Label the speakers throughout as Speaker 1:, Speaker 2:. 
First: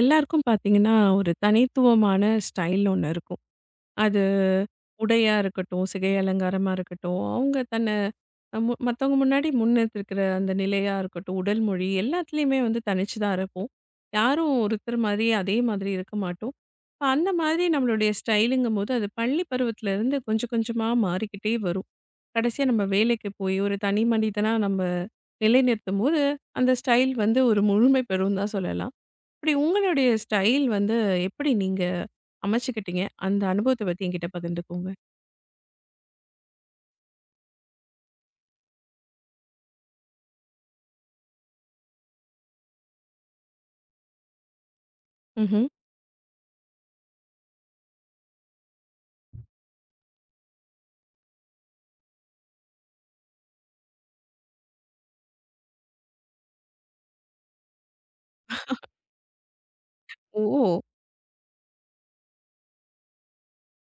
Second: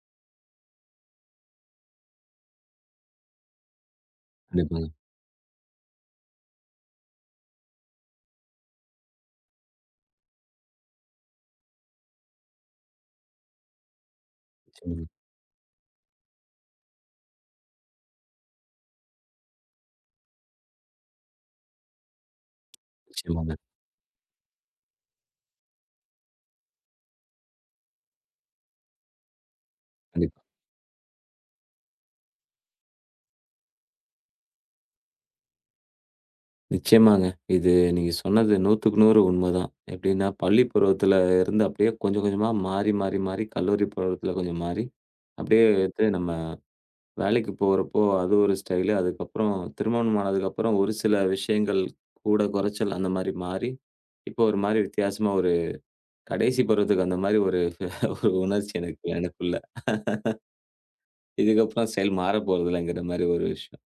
Speaker 1: எல்லாருக்கும் பார்த்தீங்கன்னா, ஒரு தனித்துவமான ஸ்டைல்னு ஒண்ணு இருக்கும். அது
Speaker 2: கண்டிப்பாங்க.
Speaker 1: உடையா இருக்கட்டும், சிகை அலங்காரமா இருக்கட்டும், அவங்க தன்னை மத்தவங்க முன்னாடி முன்னிறுத்திருக்கிற அந்த நிலையா இருக்கட்டும், உடல் மொழி எல்லாத்துலயுமே வந்து தனிச்சு தான் இருப்போம். யாரும் ஒருத்தர்
Speaker 2: நிச்சயமாங்க,
Speaker 1: மாதிரி அதே மாதிரி இருக்க மாட்டோம். இப்ப அந்த மாதிரி நம்மளுடைய ஸ்டைலுங்கும்போது, அது பள்ளி பருவத்திலேருந்து கொஞ்சம் கொஞ்சமா மாறிக்கிட்டே வரும். கடைசியா நம்ம வேலைக்கு
Speaker 2: நிச்சயமாங்க.
Speaker 1: போய் ஒரு தனி மனிதனா நம்ம நிலைநிறுத்தும்போது, அந்த ஸ்டைல் வந்து ஒரு முழுமை பெறும்னு தான் சொல்லலாம். அப்படி உங்களுடைய
Speaker 2: கண்டிப்பா.
Speaker 1: ஸ்டைல் வந்து எப்படி நீங்க அமைச்சுக்கிட்டீங்க? அந்த அனுபவத்த பத்தி என்கிட்ட பகிர்ந்துக்கோங்க.
Speaker 2: நிச்சயமாங்க. இது நீங்க சொன்னது 100க்கு 100 உண்மதான். எப்படின்னா, பள்ளி பருவத்தில இருந்து அப்படியே கொஞ்சம் கொஞ்சமா மாறி, மாறி, மாறி கல்லூரி பருவத்தில கொஞ்சம் மாறி, அப்படியே
Speaker 1: ம்ஹ்ம்.
Speaker 2: எடுத்து நம்ம வேலைக்கு போறப்போ அது ஒரு ஸ்டைலு. அதுக்கப்புறம் திருமணம் ஆனதுக்கப்புறம் ஒரு சில விஷயங்கள் கூட குறைச்சல் அந்த மாரி மாறி, இப்போ ஒரு மாரி வித்தியாசமா ஒரு கடைசி பருவத்துக்கு அந்த மாரி ஒரு ஒரு உணர்ச்சி எனக்குள்ள.
Speaker 1: ஓ!
Speaker 2: இதுக்கப்புறம் ஸ்டைல் மாறப்போறதில்லங்கிற மாரி ஒரு விஷயம்.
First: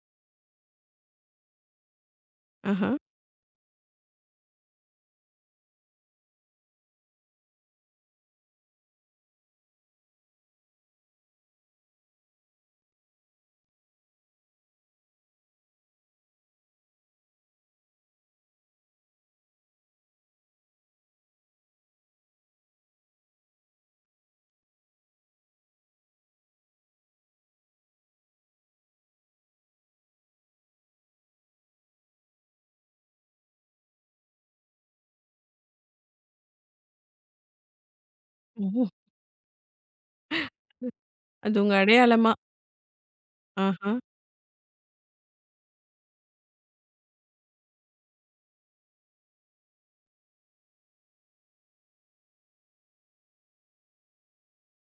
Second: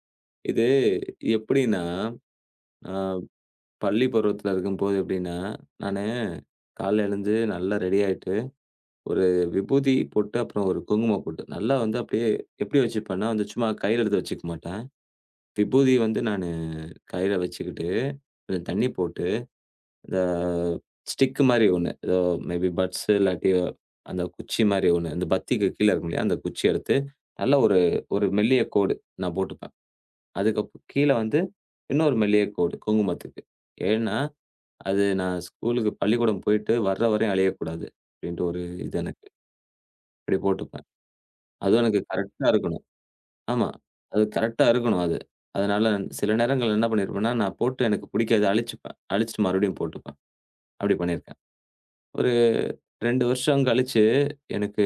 Speaker 2: இது எப்படின்னா,
Speaker 1: ஆஹா.
Speaker 2: அ பள்ளி பருவத்துல இருக்கும்போது எப்படின்னா, நானு காலைல எழுந்து நல்லா ரெடி ஆயிட்டு, ஒரு விபூதி போட்டு, அப்புறம் ஒரு குங்குமம் போட்டு, நல்லா வந்து அப்படியே எப்படி வச்சுப்பேன்னா, வந்து சும்மா கையில எடுத்து வச்சுக்க மாட்டேன். விபூதி வந்து நானு கையில வச்சுக்கிட்டு, கொஞ்சம் தண்ணி போட்டு, இந்த ஸ்டிக் மாரி ஒண்ணு, ஏதோ மேபி பட்ஸ் இல்லாட்டி அந்த குச்சி மாரி ஒண்ணு, அந்த பத்திக்கு கீழ இருக்கும் இல்லையா? அந்த குச்சி எடுத்து, நல்லா ஒரு ஒரு மெல்லிய கோடு நான் போட்டுப்பேன். அதுக்கு கீழ வந்து இன்னொரு மெல்லிய கோடு குங்குமத்துக்கு. ஏன்னா அது நான் ஸ்கூலுக்கு பள்ளிக்கூடம் போயிட்டு வர்ற வரையும் அழியக்கூடாது. அப்டின்ட்டு ஒரு
Speaker 1: ஓ!
Speaker 2: இது எனக்கு. இப்டி போட்டுப்பேன்.
Speaker 1: அது உங்க
Speaker 2: அதுவும் எனக்கு
Speaker 1: அடையாளமா
Speaker 2: கரெக்ட்டா இருக்கணும். ஆமா.
Speaker 1: ஆஹா.
Speaker 2: அது கரெக்ட்டா இருக்கணும் அது. அதனால சில நேரங்கள்ல என்ன பண்ணியிருப்பேன்னா, நான் போட்டு எனக்கு பிடிக்காது அழிச்சுப்பேன். அழிச்சுட்டு மறுபடியும் போட்டுப்பேன். அப்டி பண்ணியிருக்கேன். ஒரு 2 வருஷம் கழிச்சு எனக்கு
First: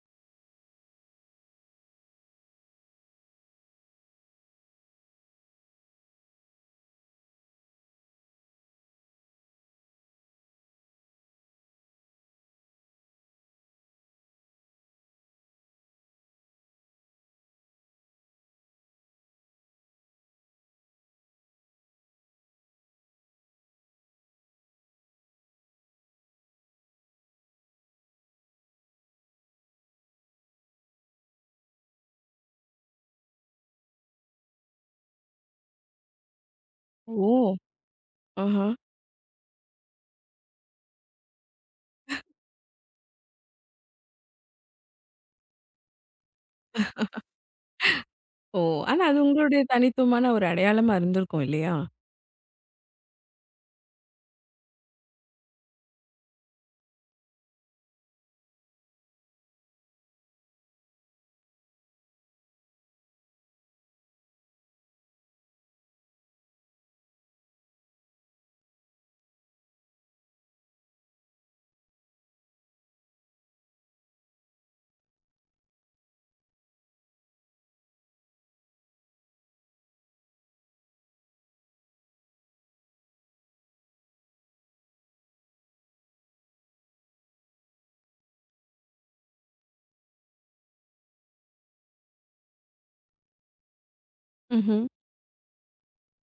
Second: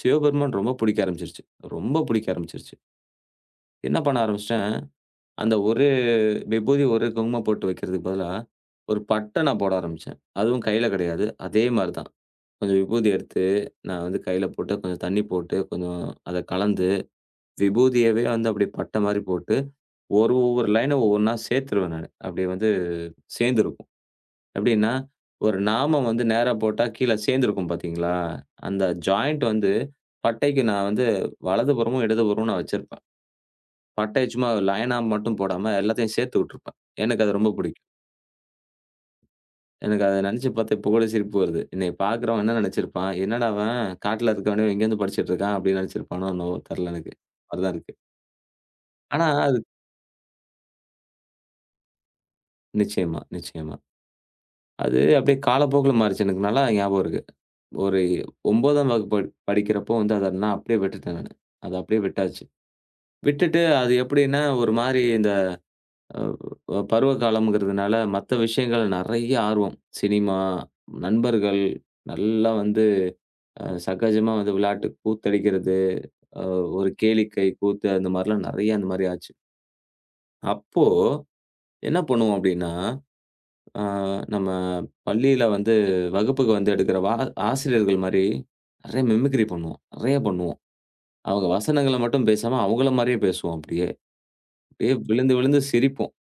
Speaker 2: சிவபெருமான் ரொம்ப பிடிக்க ஆரம்பிச்சுருச்சு. ரொம்ப பிடிக்க ஆரம்பிச்சுருச்சு. என்ன பண்ண ஆரம்பிச்சுட்டேன், அந்த ஒரு விபூதி, ஒரு குங்குமம் போட்டு வைக்கிறதுக்கு பதிலா, ஒரு பட்டை நான் போட ஆரம்பிச்சேன். அதுவும் கையில கிடையாது. அதே மாரி தான். கொஞ்சம் விபூதி எடுத்து, நான் வந்து கையில போட்டு, கொஞ்சம் தண்ணீ போட்டு, கொஞ்சம் அத கலந்து, விபூதியவே வந்து அப்படியே பட்ட மாரி போட்டு, ஒரு ஒவ்வொரு லைன ஒவ்வொன்னா சேர்த்துருவேன் நானு. அப்படியே வந்து சேர்ந்துருக்கும். எப்படின்னா, ஒரு நாமம் வந்து நேரா போட்டா கீழ சேர்ந்துருக்கும் பார்த்தீங்களா? அந்த ஜாயிண்ட் வந்து பட்டைக்கு நான் வந்து வலதுபுறமும், இடதுபுறமும் நான் வச்சிருப்பேன். பட்டைய சும்மா லைனா மட்டும் போடாம எல்லாத்தையும் சேர்த்து விட்டுருப்பேன். எனக்கு
Speaker 1: ஓ!
Speaker 2: அது ரொம்ப பிடிக்கும்.
Speaker 1: ஆஹா.
Speaker 2: எனக்கு அத நெனச்சு பார்த்தா இப்ப கூட சிரிப்பு வருது. என்னைய பார்க்குறவன் என்ன நெனச்சிருப்பான்? "என்னடா அவன் காட்டுல இருக்கவனே எங்கேருந்து படிச்சுட்டு இருக்கான்?" அப்படின்னு நெனச்சிருப்பானோ என்னவோ தெர்ல எனக்கு. அப்படிதான் இருக்கு.
Speaker 1: ஓ! ஆனா அது
Speaker 2: ஆனா அது
Speaker 1: உங்களுடைய தனித்துவமான ஒரு அடையாளமா இருந்திருக்கும் இல்லையா?
Speaker 2: நிச்சயமா, நிச்சயமா. அது அப்படியே காலப்போக்குல மாறுச்சு. எனக்கு நல்லா ஞாபகம் இருக்கு. ஒரு 9ஆம் வகுப்பு படிக்கிறப்போ வந்து அத நான் அப்படியே விட்டுட்டேன் நானு. அத அப்படியே விட்டாச்சு. விட்டுட்டு அது எப்படின்னா, ஒரு மாரி இந்த பருவ காலம்ங்கிறதுனால மத்த விஷயங்கள் நெறைய ஆர்வம். சினிமா, நண்பர்கள் நல்லா வந்து சகஜமா வந்து விளையாட்டு கூத்தடிக்கிறது, அ ஒரு கேளிக்கை கூத்து அந்த மாரிலாம் நெறைய அந்த மாரி ஆச்சு. அப்போ என்ன பண்ணுவோம் அப்டின்னா, அ நம்ம பள்ளியில வந்து வகுப்புக்கு வந்து எடுக்கிற ஆசிரியர்கள் மாரி நெறைய மிமிக்ரி பண்ணுவோம். நெறைய பண்ணுவோம். அவங்க வசனங்கள மட்டும் பேசாம அவங்கள மாரியே பேசுவோம் அப்டியே.
Speaker 1: ம்ஹ்ம்.
Speaker 2: அப்டியே விழுந்து விழுந்து சிரிப்போம்.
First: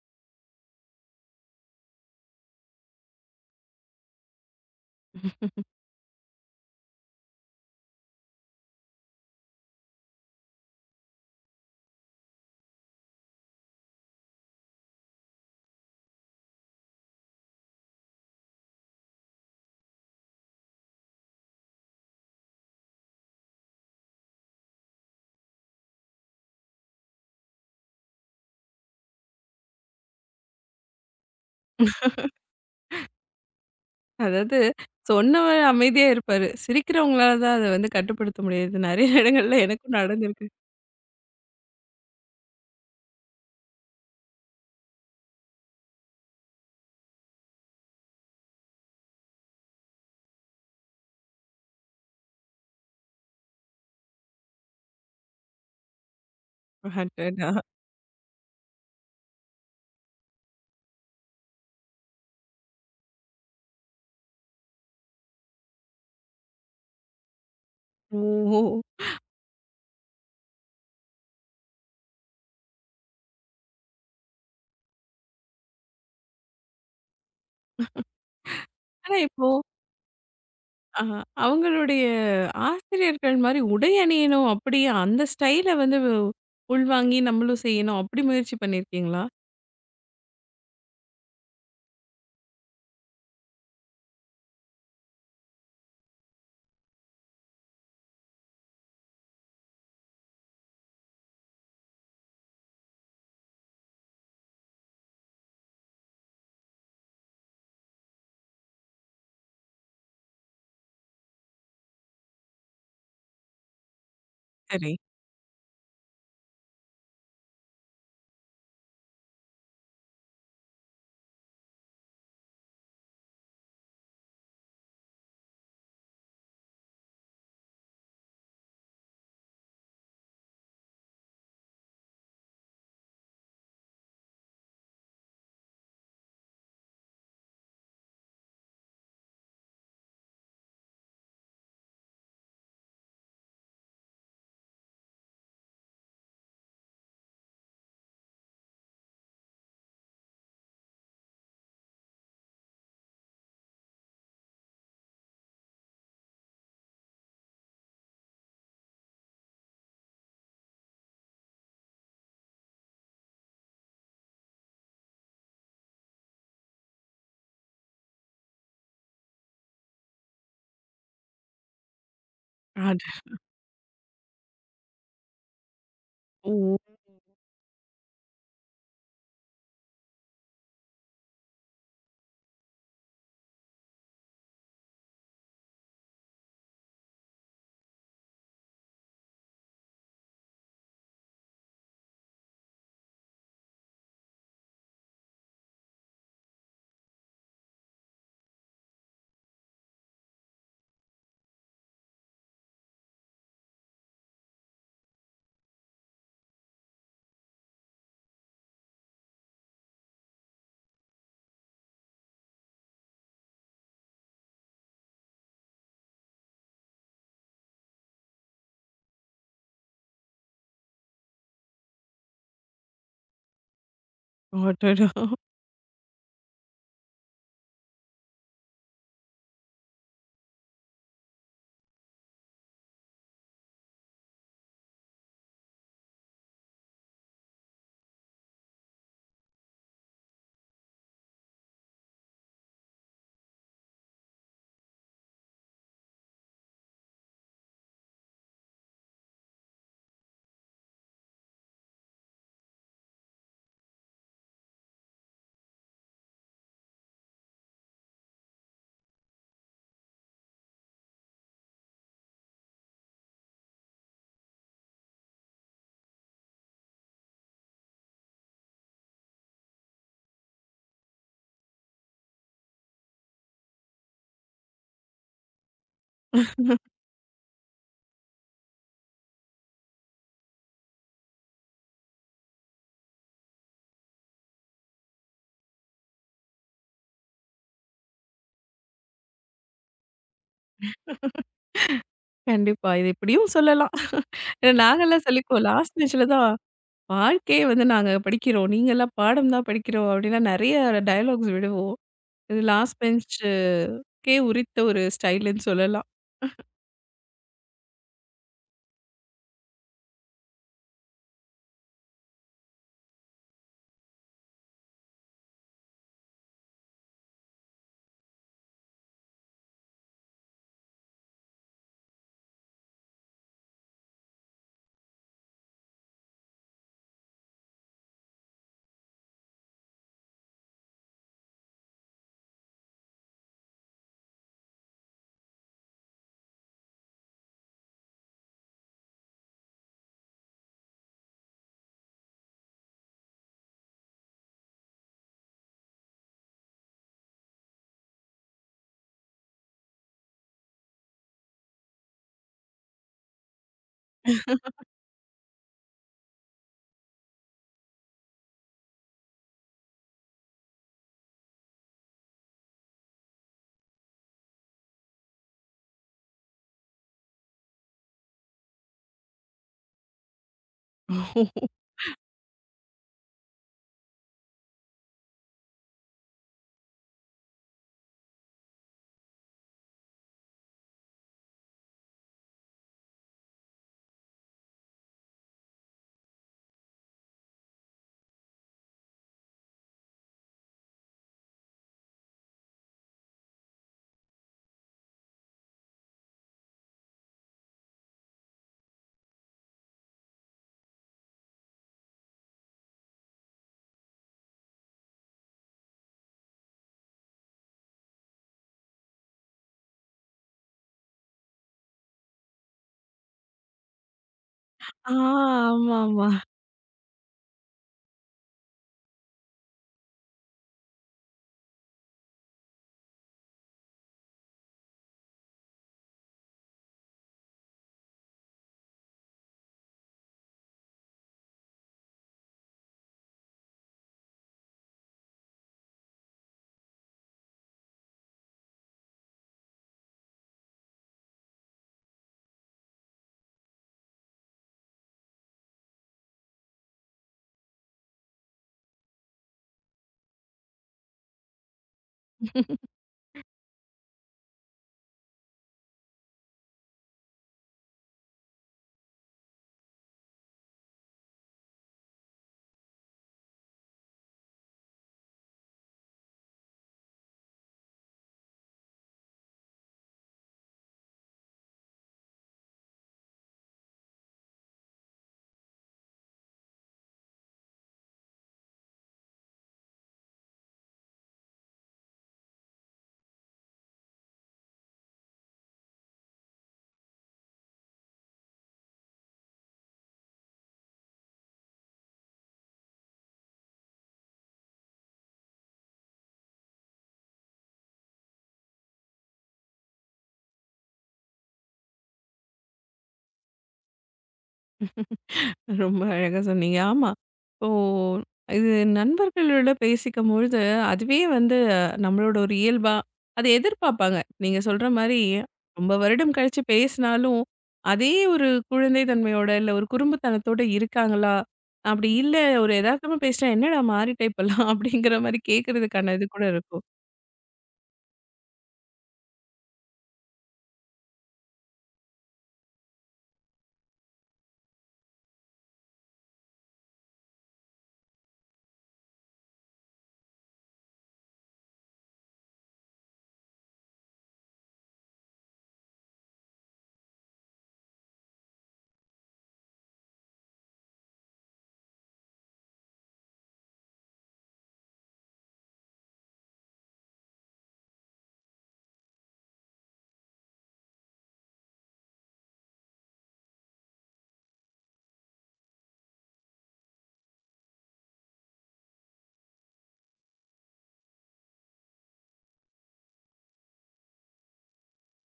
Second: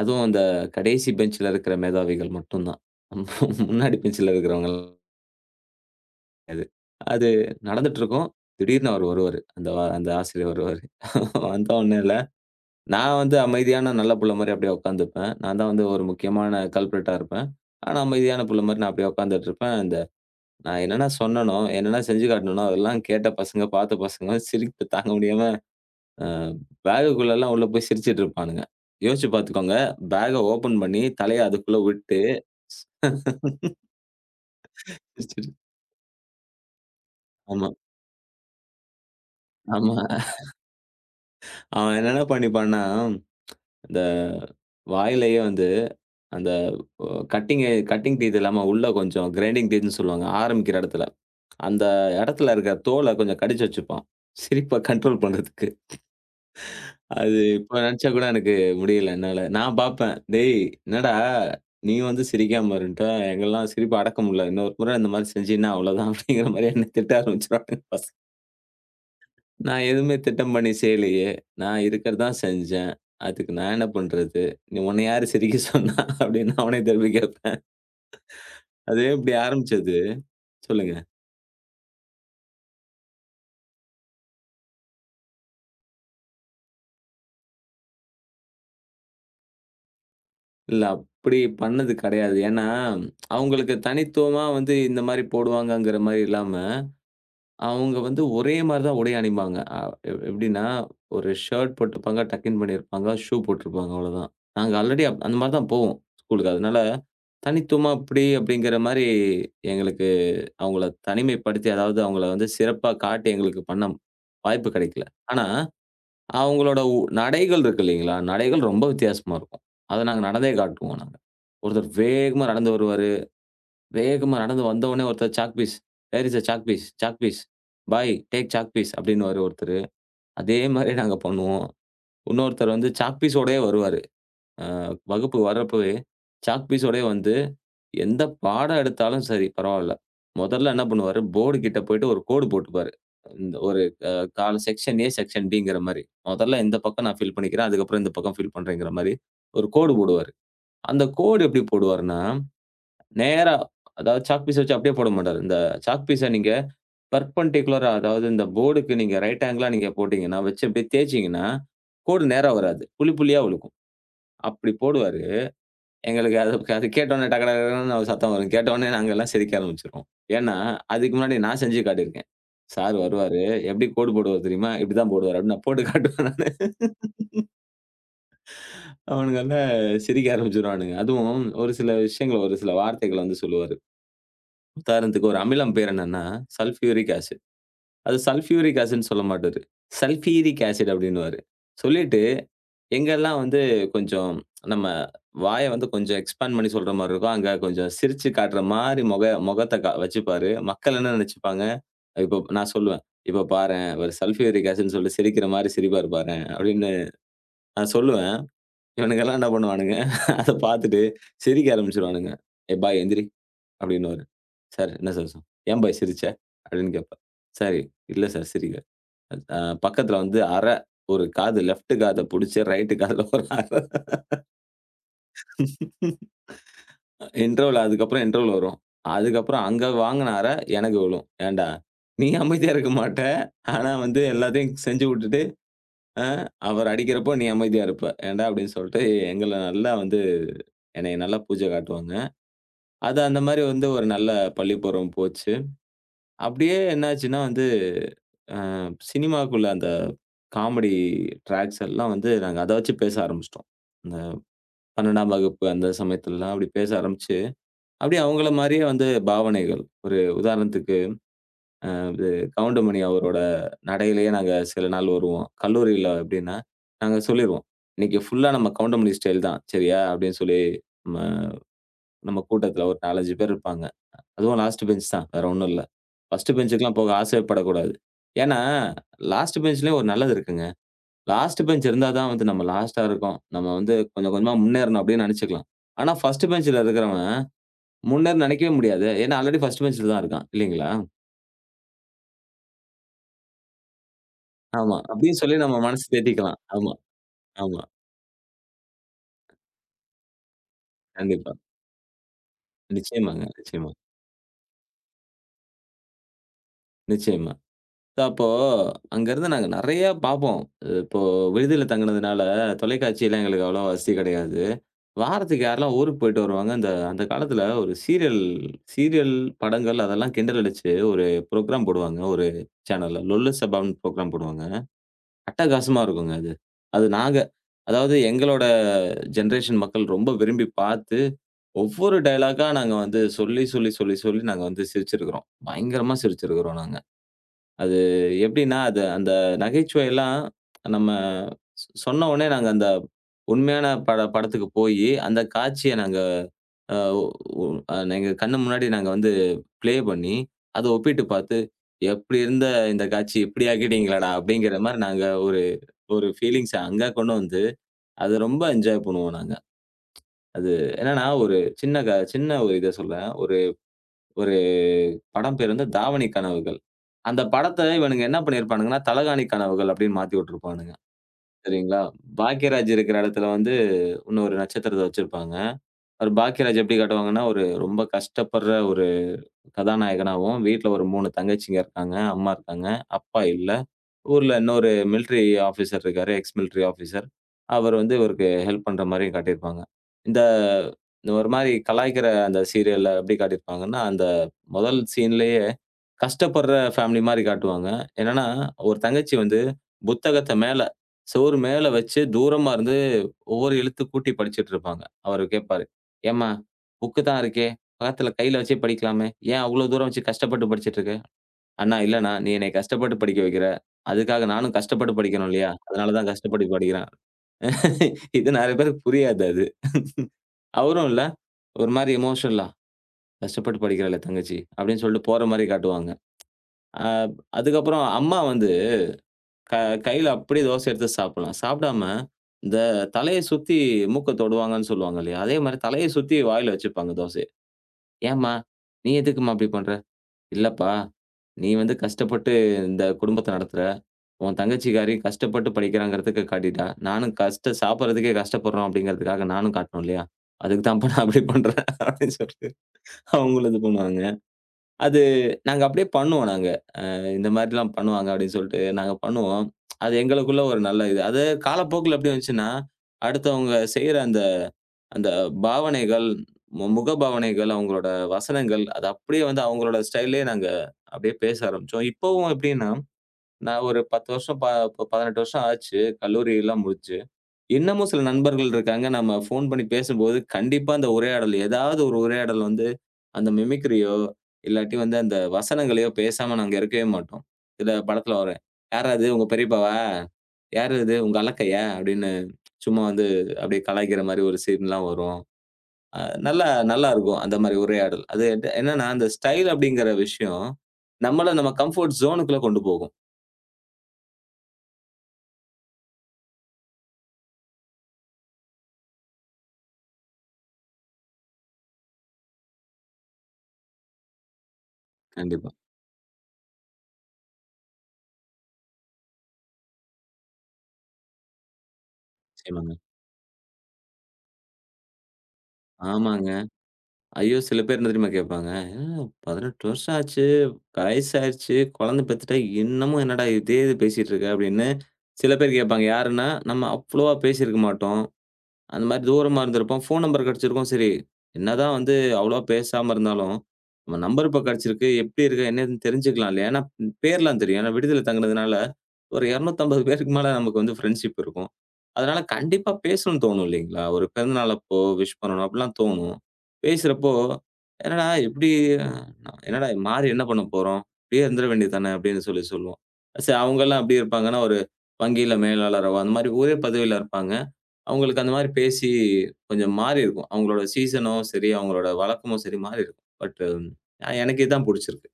Speaker 2: அதுவும் அந்த கடைசி பெஞ்ச்ல இருக்கிற மேதாவிகள் மட்டும் தான். முன்னாடி பெஞ்ச்ல இருக்கிறவங்க அது. அது நடந்துட்டுருக்கும். திடீர்னு அவரு வருவாரு. அந்த அந்த ஆசிரியர் வருவாரு. வந்தோன்னே இல்ல. நான் வந்து அமைதியான நல்ல புள்ள மாரி அப்படியே உட்காந்துப்பேன். நான் தான் வந்து ஒரு முக்கியமான கல்ப்ரிட்டா இருப்பேன். ஆனா அமைதியான புள்ள மாரி நான் அப்படியே உட்காந்துட்டு இருப்பேன். இந்த நான் என்னென்ன சொன்னனோ, என்னென்ன செஞ்சு காட்டுனனோ, அதெல்லாம் கேட்ட பசங்க, பார்த்த பசங்க சிரிப்பு தாங்க முடியாம, அ பேகுக்குள்ளலாம் உள்ள போய் சிரிச்சுட்டு இருப்பானுங்க. யோசிச்சு பார்த்துக்கோங்க. பேக்க ஓப்பன் பண்ணி தலைய அதுக்குள்ள விட்டு
Speaker 1: அதாவது
Speaker 2: சிரிச்சுட்டு
Speaker 1: சொன்னவர் அமைதியா இருப்பாரு. சிரிக்கிறவங்களால தான் அத
Speaker 2: ஆமா,
Speaker 1: வந்து கட்டுப்படுத்த முடியாது. நெறைய இடங்கள்ல எனக்கும்
Speaker 2: ஆமா.
Speaker 1: நடந்திருக்கு.
Speaker 2: அவன் என்னென்ன பண்ணிப்பான்னா, இந்த வாயிலயே வந்து அந்த ஒ கட்டிங் டீத் இல்லாம உள்ள கொஞ்சம் கிரைண்டிங் டீத்ன்னு சொல்லுவாங்க. ஆரம்பிக்கிற இடத்துல. அந்த இடத்துல இருக்கிற தோல கொஞ்சம் கடிச்சு வச்சுப்பான். சிரிப்ப கண்ட்ரோல் பண்றதுக்கு. அது
Speaker 1: அடடா!
Speaker 2: இப்ப நினைச்சா கூட எனக்கு முடியல என்னால. நான் பார்ப்பேன். "டேய்! என்னடா நீ வந்து சிரிக்காம இருன்ட்ட. எங்கலாம் சிரிப்ப அடக்க முடியல. இன்னொரு முறை இந்த மாரி செஞ்சீன்னா அவ்வளோதான்" அப்படிங்கிற மாரி என்ன திட்ட ஆரம்பிச்சுருவானுங்க பசங்க.
Speaker 1: ஓ!
Speaker 2: நான் எதுவுமே திட்டம் பண்ணி செய்யலையே. நான் இருக்கிறது தான் செஞ்சேன். அதுக்கு நான் என்ன பண்றது? நீ உன்ன யாரு சிரிக்க சொன்னா? அப்படின்னு அவனே திருப்பி கேட்பேன். அது
Speaker 1: ஆனா
Speaker 2: இப்படி
Speaker 1: இப்போ
Speaker 2: ஆரம்பிச்சது. சொல்லுங்க.
Speaker 1: ஆ, அவங்களுடைய ஆசிரியர்கள் மாரி உடை அணியணும், அப்படியே அந்த ஸ்டைல வந்து உள்வாங்கி நம்மளும் செய்யணும், அப்படி முயற்சி பண்ணியிருக்கீங்களா?
Speaker 2: இல்ல அப்படி பண்ணது கெடையாது. ஏன்னா, அவங்களுக்கு தனித்துவமா வந்து இந்த மாரி போடுவாங்கங்கிற மாரி இல்லாம, அவங்க வந்து ஒரே மாரி தான் உடை அணிவாங்க. எப்படின்னா, ஒரு ஷர்ட் போட்டுருப்பாங்க, டக்கின் பண்ணியிருப்பாங்க, ஷூ போட்டுருப்பாங்க அவ்வளோதான். நாங்க ஆல்ரெடி அந்த மாரி தான் போவோம் ஸ்கூலுக்கு. அதனால தனித்துவமா இப்படி அப்படிங்கிற மாரி எங்களுக்கு அவங்கள தனிமைப்படுத்தி, அதாவது அவங்கள வந்து சிறப்பா காட்டி எங்களுக்கு பண்ண வாய்ப்பு
Speaker 1: சரி.
Speaker 2: கெடைக்கல. ஆனா அவங்களோட நடைகள் இருக்கு இல்லைங்களா? நடைகள் ரொம்ப வித்தியாசமா இருக்கும். அத நாங்க நடந்தே காட்டுவோம் நாங்க. ஒருத்தர் வேகமா நடந்து வருவாரு. வேகமா நடந்து வந்தவுனே ஒருத்தர் chalk piece. Where is a chalk piece? Chalk piece. Boy take chalk piece அப்டின்னுவாரு ஒருத்தரு. அதே மாரி நாங்க பண்ணுவோம். இன்னொருத்தர் வந்து சாக் பீஸோடயே வருவாரு. அ வகுப்பு வர்றப்பவே, சாக் பீஸோடயே வந்து, எந்த பாடம் எடுத்தாலும் சரி பரவால்ல. முதல்ல என்ன பண்ணுவாரு, போர்டு கிட்ட போயிட்டு ஒரு கோடு போட்டுப்பாரு. இந்த ஒரு அ கால் செக்ஷன் ஏ, செக்ஷன் பிங்கிற மாரி. முதல்ல இந்த பக்கம் நான் ஃபில் பண்ணிக்கிறேன். அதுக்கப்புறம் இந்த பக்கம் ஃபில் பண்றேங்கிற மாரி ஒரு கோடு போடுவாரு. அந்த கோடு எப்படி போடுவாருன்னா, நேரா அதாவது சாக் பீஸ வச்சு அப்படியே போட மாட்டாரு. இந்த சாக் பீஸ நீங்க பெர்பெண்டிகுலரா அதாவது இந்த போர்டுக்கு நீங்க ரைட் ஆங்கிலா நீங்க போட்டீங்கன்னா, வச்சு அப்படியே தேய்ச்சீங்கன்னா, கோடு நேரா வராது. புள்ளி புள்ளியா விழுகும். அப்படி போடுவாரு. எங்களுக்கு அது அது கேட்டோனே டக டக டகன்னு ஒரு சத்தம் வரும். கேட்டோனே நாங்க எல்லாம் சிரிக்க ஆரம்பிச்சுருவோம். ஏன்னா, அதுக்கு முன்னாடி நான் செஞ்சு காட்டியிருக்கேன். சார்
Speaker 1: அட!
Speaker 2: வருவாரு, எப்படி கோடு போடுவார் தெரியுமா? இப்படிதான் போடுவாரு அப்படின்னு நான் போட்டு காட்டுவேன் நானு.
Speaker 1: ஓ!
Speaker 2: அவனுங்கலாம் சிரிக்க ஆரம்பிச்சுருவானுங்க. அதுவும் ஒரு சில விஷயங்கள, ஒரு சில வார்த்தைகள வந்து சொல்லுவாரு. உதாரணத்துக்கு ஒரு அமிலம் பேர் என்னன்னா, சல்ஃபியூரிக் ஆசிட். அது சல்ஃபியூரிக் ஆசிட்ன்னு சொல்ல மாட்டாரு. சல்ஃபீரிக் ஆசிட் அப்படின்னுவாரு. சொல்லிட்டு எங்கெல்லாம் வந்து கொஞ்சம் நம்ம வாய வந்து கொஞ்சம் எக்ஸ்பேண்ட் பண்ணி சொல்ற மாரி இருக்கும். அங்க கொஞ்சம் சிரிச்சு காட்டுற மாரி முகத்த வச்சுப்பாரு. மக்கள் என்ன நெனச்சுப்பாங்க, இப்போ நான் சொல்லுவேன். "இப்போ பாரேன், இவரு சல்ஃபியூரிக் ஆசிட்ன்னு சொல்லி சிரிக்கிற மாரி சிரிப்பாரு பாரேன்" அப்படின்னு நான் சொல்லுவேன். இவனுங்கலாம் என்ன பண்ணுவானுங்க, அத பாத்துட்டு சிரிக்க ஆரம்பிச்சுருவானுங்க. "ஏய் பாய் எந்திரி" அப்படின்னுவாரு. "சார் என்ன சார் ஏன் பாய் சிரிச்ச?" அப்படின்னு கேட்பேன். "சார் இல்ல சார் சிரிக்கல." அ பக்கத்துல வந்து அரை ஒரு காது லெஃப்ட் காத புடிச்சு ரைட் காதுல ஒரு அரை
Speaker 1: அடடா!
Speaker 2: இன்டர்வல் அதுக்கப்புறம் இன்டர்வல் வரும். அதுக்கப்புறம் அங்க வாங்குன எனக்கு விழும். "ஏன்டா, நீ அமைதியா இருக்க மாட்ட. ஆனா வந்து எல்லாத்தையும் செஞ்சு வுட்டுட்டு, அ அவர் அடிக்கிறப்போ நீ அமைதியா இருப்ப. ஏன்டா?" அப்படின்னு சொல்லிட்டு எங்கள நல்லா வந்து என்னைய நல்லா பூஜ காட்டுவாங்க. அது அந்த மாரி வந்து ஒரு நல்ல பள்ளி பருவம் போச்சு. அப்படியே என்னாச்சுன்னா வந்து சினிமாக்குள்ள அந்த காமெடி ட்ராக்ஸ் எல்லாம் வந்து நாங்க அத வச்சு பேச ஆரம்பிச்சுட்டோம். இந்த 12ஆம் வகுப்பு அந்த சமயத்துலலாம் அப்படி பேச ஆரம்பிச்சு அப்படியே அவங்கள மாரியே வந்து பாவனைகள். ஒரு உதாரணத்துக்கு, அ இது கவுண்டமணி அவரோட நடையிலேயே நாங்க சில நாள் வருவோம். கல்லூரியில எப்படின்னா, நாங்க சொல்லிருவோம். "இன்னைக்கு ஃபுல்லா நம்ம கவுண்டமணி ஸ்டைல் தான். சரியா?" அப்படின்னு சொல்லி நம்ம நம்ம கூட்டத்தில ஒரு 4, 5 பேர் இருப்பாங்க. அதுவும் லாஸ்ட் பெஞ்ச் தான். வேற ஒண்ணும் இல்ல. ஃபர்ஸ்ட் பெஞ்சுக்குலாம் போக ஆசையே படக்கூடாது. ஏன்னா, லாஸ்ட் பெஞ்ச்லயும் ஒரு நல்லது இருக்குங்க. லாஸ்ட் பெஞ்ச் இருந்தா தான் வந்து நம்ம லாஸ்ட்டா இருக்கோம். நம்ம வந்து கொஞ்சம் கொஞ்சமா முன்னேறணும் அப்படின்னு நெனச்சுக்கலாம். ஆனா, ஃபர்ஸ்ட் பெஞ்ச்ல இருக்கிறவன் முன்னர் நினைக்கவே முடியாது. ஏன்னா ஆல்ரெடி ஃபர்ஸ்ட் பெஞ்ச்ல தான் இருக்கான். இல்லீங்களா?
Speaker 1: கண்டிப்பா. இது இப்படியும் சொல்லலாம். ஏன்னா
Speaker 2: ஆமா.
Speaker 1: நாங்கலாம்
Speaker 2: அப்படின்னு சொல்லி
Speaker 1: சொல்லிக்குவோம்.
Speaker 2: நம்ம
Speaker 1: லாஸ்ட்
Speaker 2: மனசு
Speaker 1: பெஞ்ச்ல தான்
Speaker 2: தேத்திக்கலாம். ஆமா,
Speaker 1: வாழ்க்கையே
Speaker 2: ஆமா.
Speaker 1: வந்து நாங்க படிக்கிறோம். நீங்கலாம் பாடம் தான் படிக்கிறோம் அப்படின்னா நெறைய டயலாக்ஸ்
Speaker 2: கண்டிப்பா.
Speaker 1: விடுவோம். இது லாஸ்ட்
Speaker 2: நிச்சயமாங்க, நிச்சயமா,
Speaker 1: பெஞ்சுக்கே உரித்த ஒரு ஸ்டைலுன்னு சொல்லலாம்.
Speaker 2: நிச்சயமா. So அப்போ அங்கருந்து நாங்க நெறைய பார்ப்போம். இப்போ விடுதியில தங்குனதுனால தொலைக்காட்சிலாம் எங்களுக்கு அவ்வளோ வசதி கெடையாது. வாரத்துக்கு யாரெல்லாம் ஊருக்கு போயிட்டு வருவாங்க, அந்த அந்த காலத்தில ஒரு சீரியல் சீரியல் படங்கள் அதெல்லாம் கிண்டல் அடிச்சு ஒரு புரோகிராம் போடுவாங்க. ஒரு சேனல்ல. லொல்லு சபான்னு புரோகிராம் போடுவாங்க. அட்டகாசமா இருக்குங்க அது. அது நாங்க அதாவது எங்களோட ஜெனரேஷன் மக்கள் ரொம்ப விரும்பி பார்த்து, ஒவ்வொரு டயலாக்கா நாங்க வந்து சொல்லி, சொல்லி, சொல்லி, சொல்லி நாங்க வந்து சிரிச்சிருக்கிறோம். பயங்கரமா சிரிச்சிருக்கிறோம் நாங்க. அது எப்படின்னா, அது அந்த நகைச்சுவையெல்லாம் நம்ம சொன்ன உடனே நாங்க அந்த உண்மையான படத்துக்கு போயி, அந்த காட்சிய நாங்க அ ஒ எங்க கண்ணு முன்னாடி நாங்க வந்து ப்ளே பண்ணி, அத ஒப்பிட்டு பார்த்து, "எப்படி இருந்த இந்த காட்சி இப்படி ஆக்கிட்டீங்களாடா!" அப்படிங்கிற மாரி நாங்க ஒரு ஒரு ஃபீலிங்ஸ அங்க கொண்டு வந்து, அது ரொம்ப என்ஜாய் பண்ணுவோம் நாங்க. அது என்னன்னா, ஒரு சின்ன சின்ன ஒரு இத சொல்றேன். ஒரு ஒரு படம் பேரு வந்து தாவணி கனவுகள். அந்த படத்த இவனுங்க என்ன பண்ணியிருப்பானுங்கன்னா, தலகாணி கனவுகள் அப்படின்னு மாத்தி விட்டுருப்பானுங்க. சரிங்களா? பாக்கியராஜ் இருக்கிற இடத்துல வந்து இன்னும் ஒரு நட்சத்திரத்த வச்சிருப்பாங்க. அவரு பாக்கியராஜ் எப்படி காட்டுவாங்கன்னா, ஒரு ரொம்ப கஷ்டப்படுற ஒரு கதாநாயகனாவும், வீட்ல ஒரு 3 தங்கச்சிங்க இருக்காங்க, அம்மா இருக்காங்க, அப்பா இல்ல. ஊர்ல இன்னொரு மிலிட்டரி ஆஃபீசர் இருக்காரு. Ex military officer. அவர் வந்து இவருக்கு ஹெல்ப் பண்ற மாரியும் காட்டியிருப்பாங்க. இந்த இந்த ஒரு மாரி கலாய்க்கிற அந்த சீரியல்ல எப்படி காட்டியிருப்பாங்கன்னா, அந்த முதல் சீன்லயே கஷ்டப்படுற ஃபேமிலி மாரி காட்டுவாங்க. என்னன்னா, ஒரு தங்கச்சி வந்து புத்தகத்த மேல, செவுரு மேல வச்சு தூரமா இருந்து ஒவ்வொரு எழுத்து கூட்டி படிச்சுட்டு இருப்பாங்க. அவரு கேட்பாரு, "ஏம்மா புக்கு தான் இருக்கே! பக்கத்துல கையில வச்சே படிக்கலாமே! ஏன் அவ்ளோ தூரம் வச்சு கஷ்டப்பட்டு படிச்சுட்டு இருக்க?" "அண்ணா இல்லண்ணா, நீ என்னைய கஷ்டப்பட்டு படிக்க வைக்கிற. அதுக்காக நானும்
Speaker 1: ஆ,
Speaker 2: கஷ்டப்பட்டு படிக்கணும் இல்லையா? அதனால
Speaker 1: ஆமாமா.
Speaker 2: தான் கஷ்டப்பட்டு படிக்கிறேன்." இது நெறைய பேருக்கு புரியாது அது. அவரும் இல்ல, ஒரு மாரி எமோஷனலா, "கஷ்டப்பட்டு படிக்கிறாளே தங்கச்சி" அப்படின்னு சொல்லிட்டு போற மாரி காட்டுவாங்க. அ அதுக்கப்புறம் அம்மா வந்து க கையில அப்படியே தோசை எடுத்து சாப்பிடலாம். சாப்பிடாம இந்த தலைய சுத்தி மூக்க தொடுவாங்கன்னு சொல்லுவாங்க இல்லையா? அதே மாரி தலைய சுத்தி வாயில வச்சுப்பாங்க தோசைய. "ஏம்மா, நீ எதுக்கும்மா அப்படி பண்ற?" இல்லப்பா, நீ வந்து கஷ்டப்பட்டு இந்த குடும்பத்த நடத்துற. உன் தங்கச்சிக்காரி கஷ்டப்பட்டு படிக்கிறாங்கிறதுக்கு காட்டிட்டா. நானும் கஷ்ட சாப்பிடுறதுக்கே கஷ்டப்படுறோம் அப்படிங்கிறதுக்காக நானும் காட்டணும் இல்லையா? அதுக்கு தான்ப்பா நான் அப்படி பண்றேன் அப்படின்னு சொல்லிட்டு அவங்களும் இது பண்ணுவாங்க. அது நாங்க அப்படியே பண்ணுவோம் நாங்க. இந்த மாதிரிலாம் பண்ணுவாங்க அப்படின்னு சொல்லிட்டு நாங்க பண்ணுவோம். அது எங்களுக்குள்ள ஒரு நல்ல இது. அது காலப்போக்குல எப்படி வந்துச்சுன்னா, அடுத்தவங்க செய்ற அந்த அந்த பாவனைகள், முக பாவனைகள், அவங்களோட வசனங்கள், அது அப்படியே வந்து அவங்களோட ஸ்டைல்லயே நாங்க அப்படியே பேச ஆரம்பிச்சோம். இப்பவும் எப்படின்னா, நான் ஒரு 10 வருஷம் 18 வருஷம் ஆச்சு. கல்லூரியெல்லாம் முடிச்சு. இன்னமும் சில நண்பர்கள் இருக்காங்க. நம்ம ஃபோன் பண்ணி பேசும்போது, கண்டிப்பா அந்த உரையாடல் ஏதாவது ஒரு உரையாடல் வந்து, அந்த மிமிக்ரியோ, இல்லாட்டி வந்து அந்த வசனங்களையோ பேசாம நாங்க இருக்கவே மாட்டோம். இத படத்துல வரும். "யாரது உங்க பெரியப்பாவா? யாரு இது உங்க அலக்கையா?" அப்படின்னு சும்மா வந்து அப்படியே கலாய்க்கிற மாரி ஒரு சீன்லாம் வரும். அ நல்லா நல்லாருக்கும். அந்த மாரி உரையாடல். அது என்னன்னா, அந்த ஸ்டைல் அப்படிங்கிற விஷயம், நம்மள நம்ம கம்ஃபோர்ட் ஜோனுக்குள்ள கொண்டு போகும்.
Speaker 1: ரொம்ப அழகா சொன்னீங்க. ஆமா. இப்போ இது நண்பர்களோட பேசிக்கும்பொழுது, அதுவே வந்து நம்மளோட ஒரு இயல்பா அதை எதிர்பார்ப்பாங்க. நீங்க சொல்ற மாரி
Speaker 2: கண்டிப்பா.
Speaker 1: ரொம்ப வருடம் கழிச்சு பேசினாலும், அதே ஒரு குழந்தை தன்மையோட, இல்ல ஒரு குறும்புத்தனத்தோட இருக்காங்களா? அப்படி இல்ல ஒரு
Speaker 2: நிச்சயமாங்க.
Speaker 1: எதார்த்தமா பேசினா, "என்னடா மாறிட்ட இப்பல்லாம்" அப்படிங்கிற மாரி கேட்கறதுக்கான இது கூட
Speaker 2: ஆமாங்க.
Speaker 1: இருக்கும்.
Speaker 2: ஐயோ! சில பேர் என்ன தெரியுமா கேட்பாங்க? "ஏங்க 18 வருஷம் ஆச்சு, வயசாயிருச்சு, குழந்தை பெத்துட்ட, இன்னமும் என்னடா இதே இது பேசிட்டு இருக்க?" அப்படின்னு சில பேர் கேட்பாங்க. யாருன்னா, நம்ம அவ்வளவா பேசியிருக்க மாட்டோம். அந்த மாரி தூரமா இருந்திருப்போம். ஃபோன் நம்பர் கிடைச்சிருக்கும். சரி, என்னதான் வந்து அவ்வளவா பேசாம இருந்தாலும், நம்ம நம்பர் இப்ப கிடைச்சிருக்கு. எப்படி இருக்க? என்னன்னு தெரிஞ்சுக்கலாம் இல்லையா? ஏன்னா பேர்லாம் தெரியும். ஏன்னா விடுதியில தங்குனதுனால, ஒரு 250 பேருக்கு மேல நமக்கு வந்து ஃப்ரெண்ட்ஷிப் இருக்கும். அதனால கண்டிப்பா பேசணும்னு தோணும் இல்லைங்களா? ஒரு பிறந்த நாள் அப்போ விஷ் பண்ணணும் அப்படிலாம் தோணும். பேசுறப்போ, "என்னடா இப்படி அஹ், என்னடா மாறி என்ன பண்ண போறோம்? இப்படியே இருந்துட வேண்டியது தானே" அப்படின்னு சொல்லி சொல்லுவோம். சரி அவங்கலாம் எப்படி இருப்பாங்கன்னா, ஒரு வங்கியில மேலாளரோ அந்த மாரி ஒரே பதவியில இருப்பாங்க. அவங்களுக்கு அந்த மாரி பேசி கொஞ்சம் மாறி இருக்கும். அவங்களோட சீசனும் சரி, அவங்களோட வழக்கமும் சரி மாறி இருக்கும். எனக்கு இதான் புடிச்சிருக்கு.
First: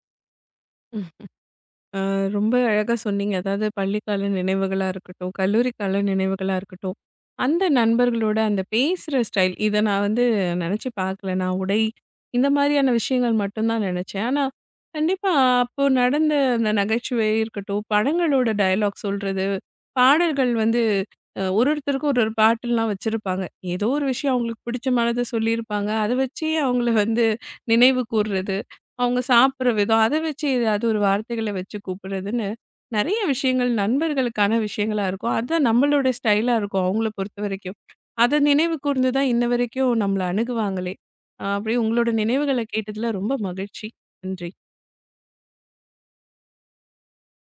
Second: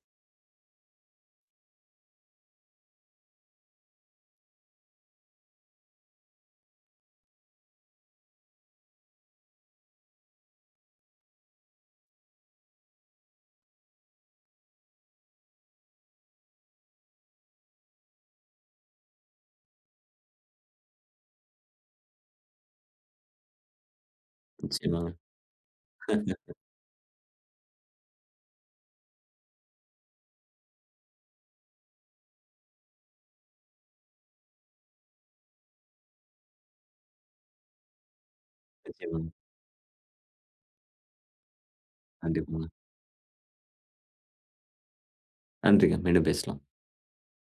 Speaker 1: ஆ, ரொம்ப அழகா சொன்னீங்க. அதாவது பள்ளிக்கால நினைவுகளா இருக்கட்டும், கல்லூரி கால நினைவுகளா இருக்கட்டும், அந்த நண்பர்களோட அந்த பேசுற ஸ்டைல், இத நான் வந்து நெனச்சு பார்க்கல. நான் உடை இந்த மாதிரியான விஷயங்கள் மட்டும் தான் நெனச்சேன். ஆனா, கண்டிப்பா அப்போ நடந்த அந்த நகைச்சுவை இருக்கட்டும், படங்களோட டயலாக் சொல்றது, பாடல்கள் வந்து ஒரு ஒருத்தருக்கும் ஒரு ஒரு பாட்டுலாம் வச்சிருப்பாங்க. ஏதோ ஒரு விஷயம் அவங்களுக்கு
Speaker 2: நிச்சயமாங்க.
Speaker 1: பிடிச்சமானத சொல்லியிருப்பாங்க. அத வச்சே அவங்கள வந்து நினைவு கூர்றது. அவங்க சாப்பிடுற விதம், அத வச்சு ஏதாவது ஒரு வார்த்தைகள வச்சு கூப்பிடுறதுன்னு, நெறைய விஷயங்கள் நண்பர்களுக்கான விஷயங்களா இருக்கும். அதான் நம்மளோட ஸ்டைலா இருக்கும் அவங்கள பொறுத்தவரைக்கும். அத நினைவு கூர்ந்து தான்
Speaker 2: நிச்சயமாங்க.
Speaker 1: இன்ன வரைக்கும் நம்மள அணுகுவாங்களே! அப்படி உங்களோட நினைவுகள
Speaker 2: கண்டிப்பாங்க.
Speaker 1: கேட்டதுல ரொம்ப மகிழ்ச்சி. நன்றி.
Speaker 2: நன்றிங்க. மீண்டும் பேசலாம்.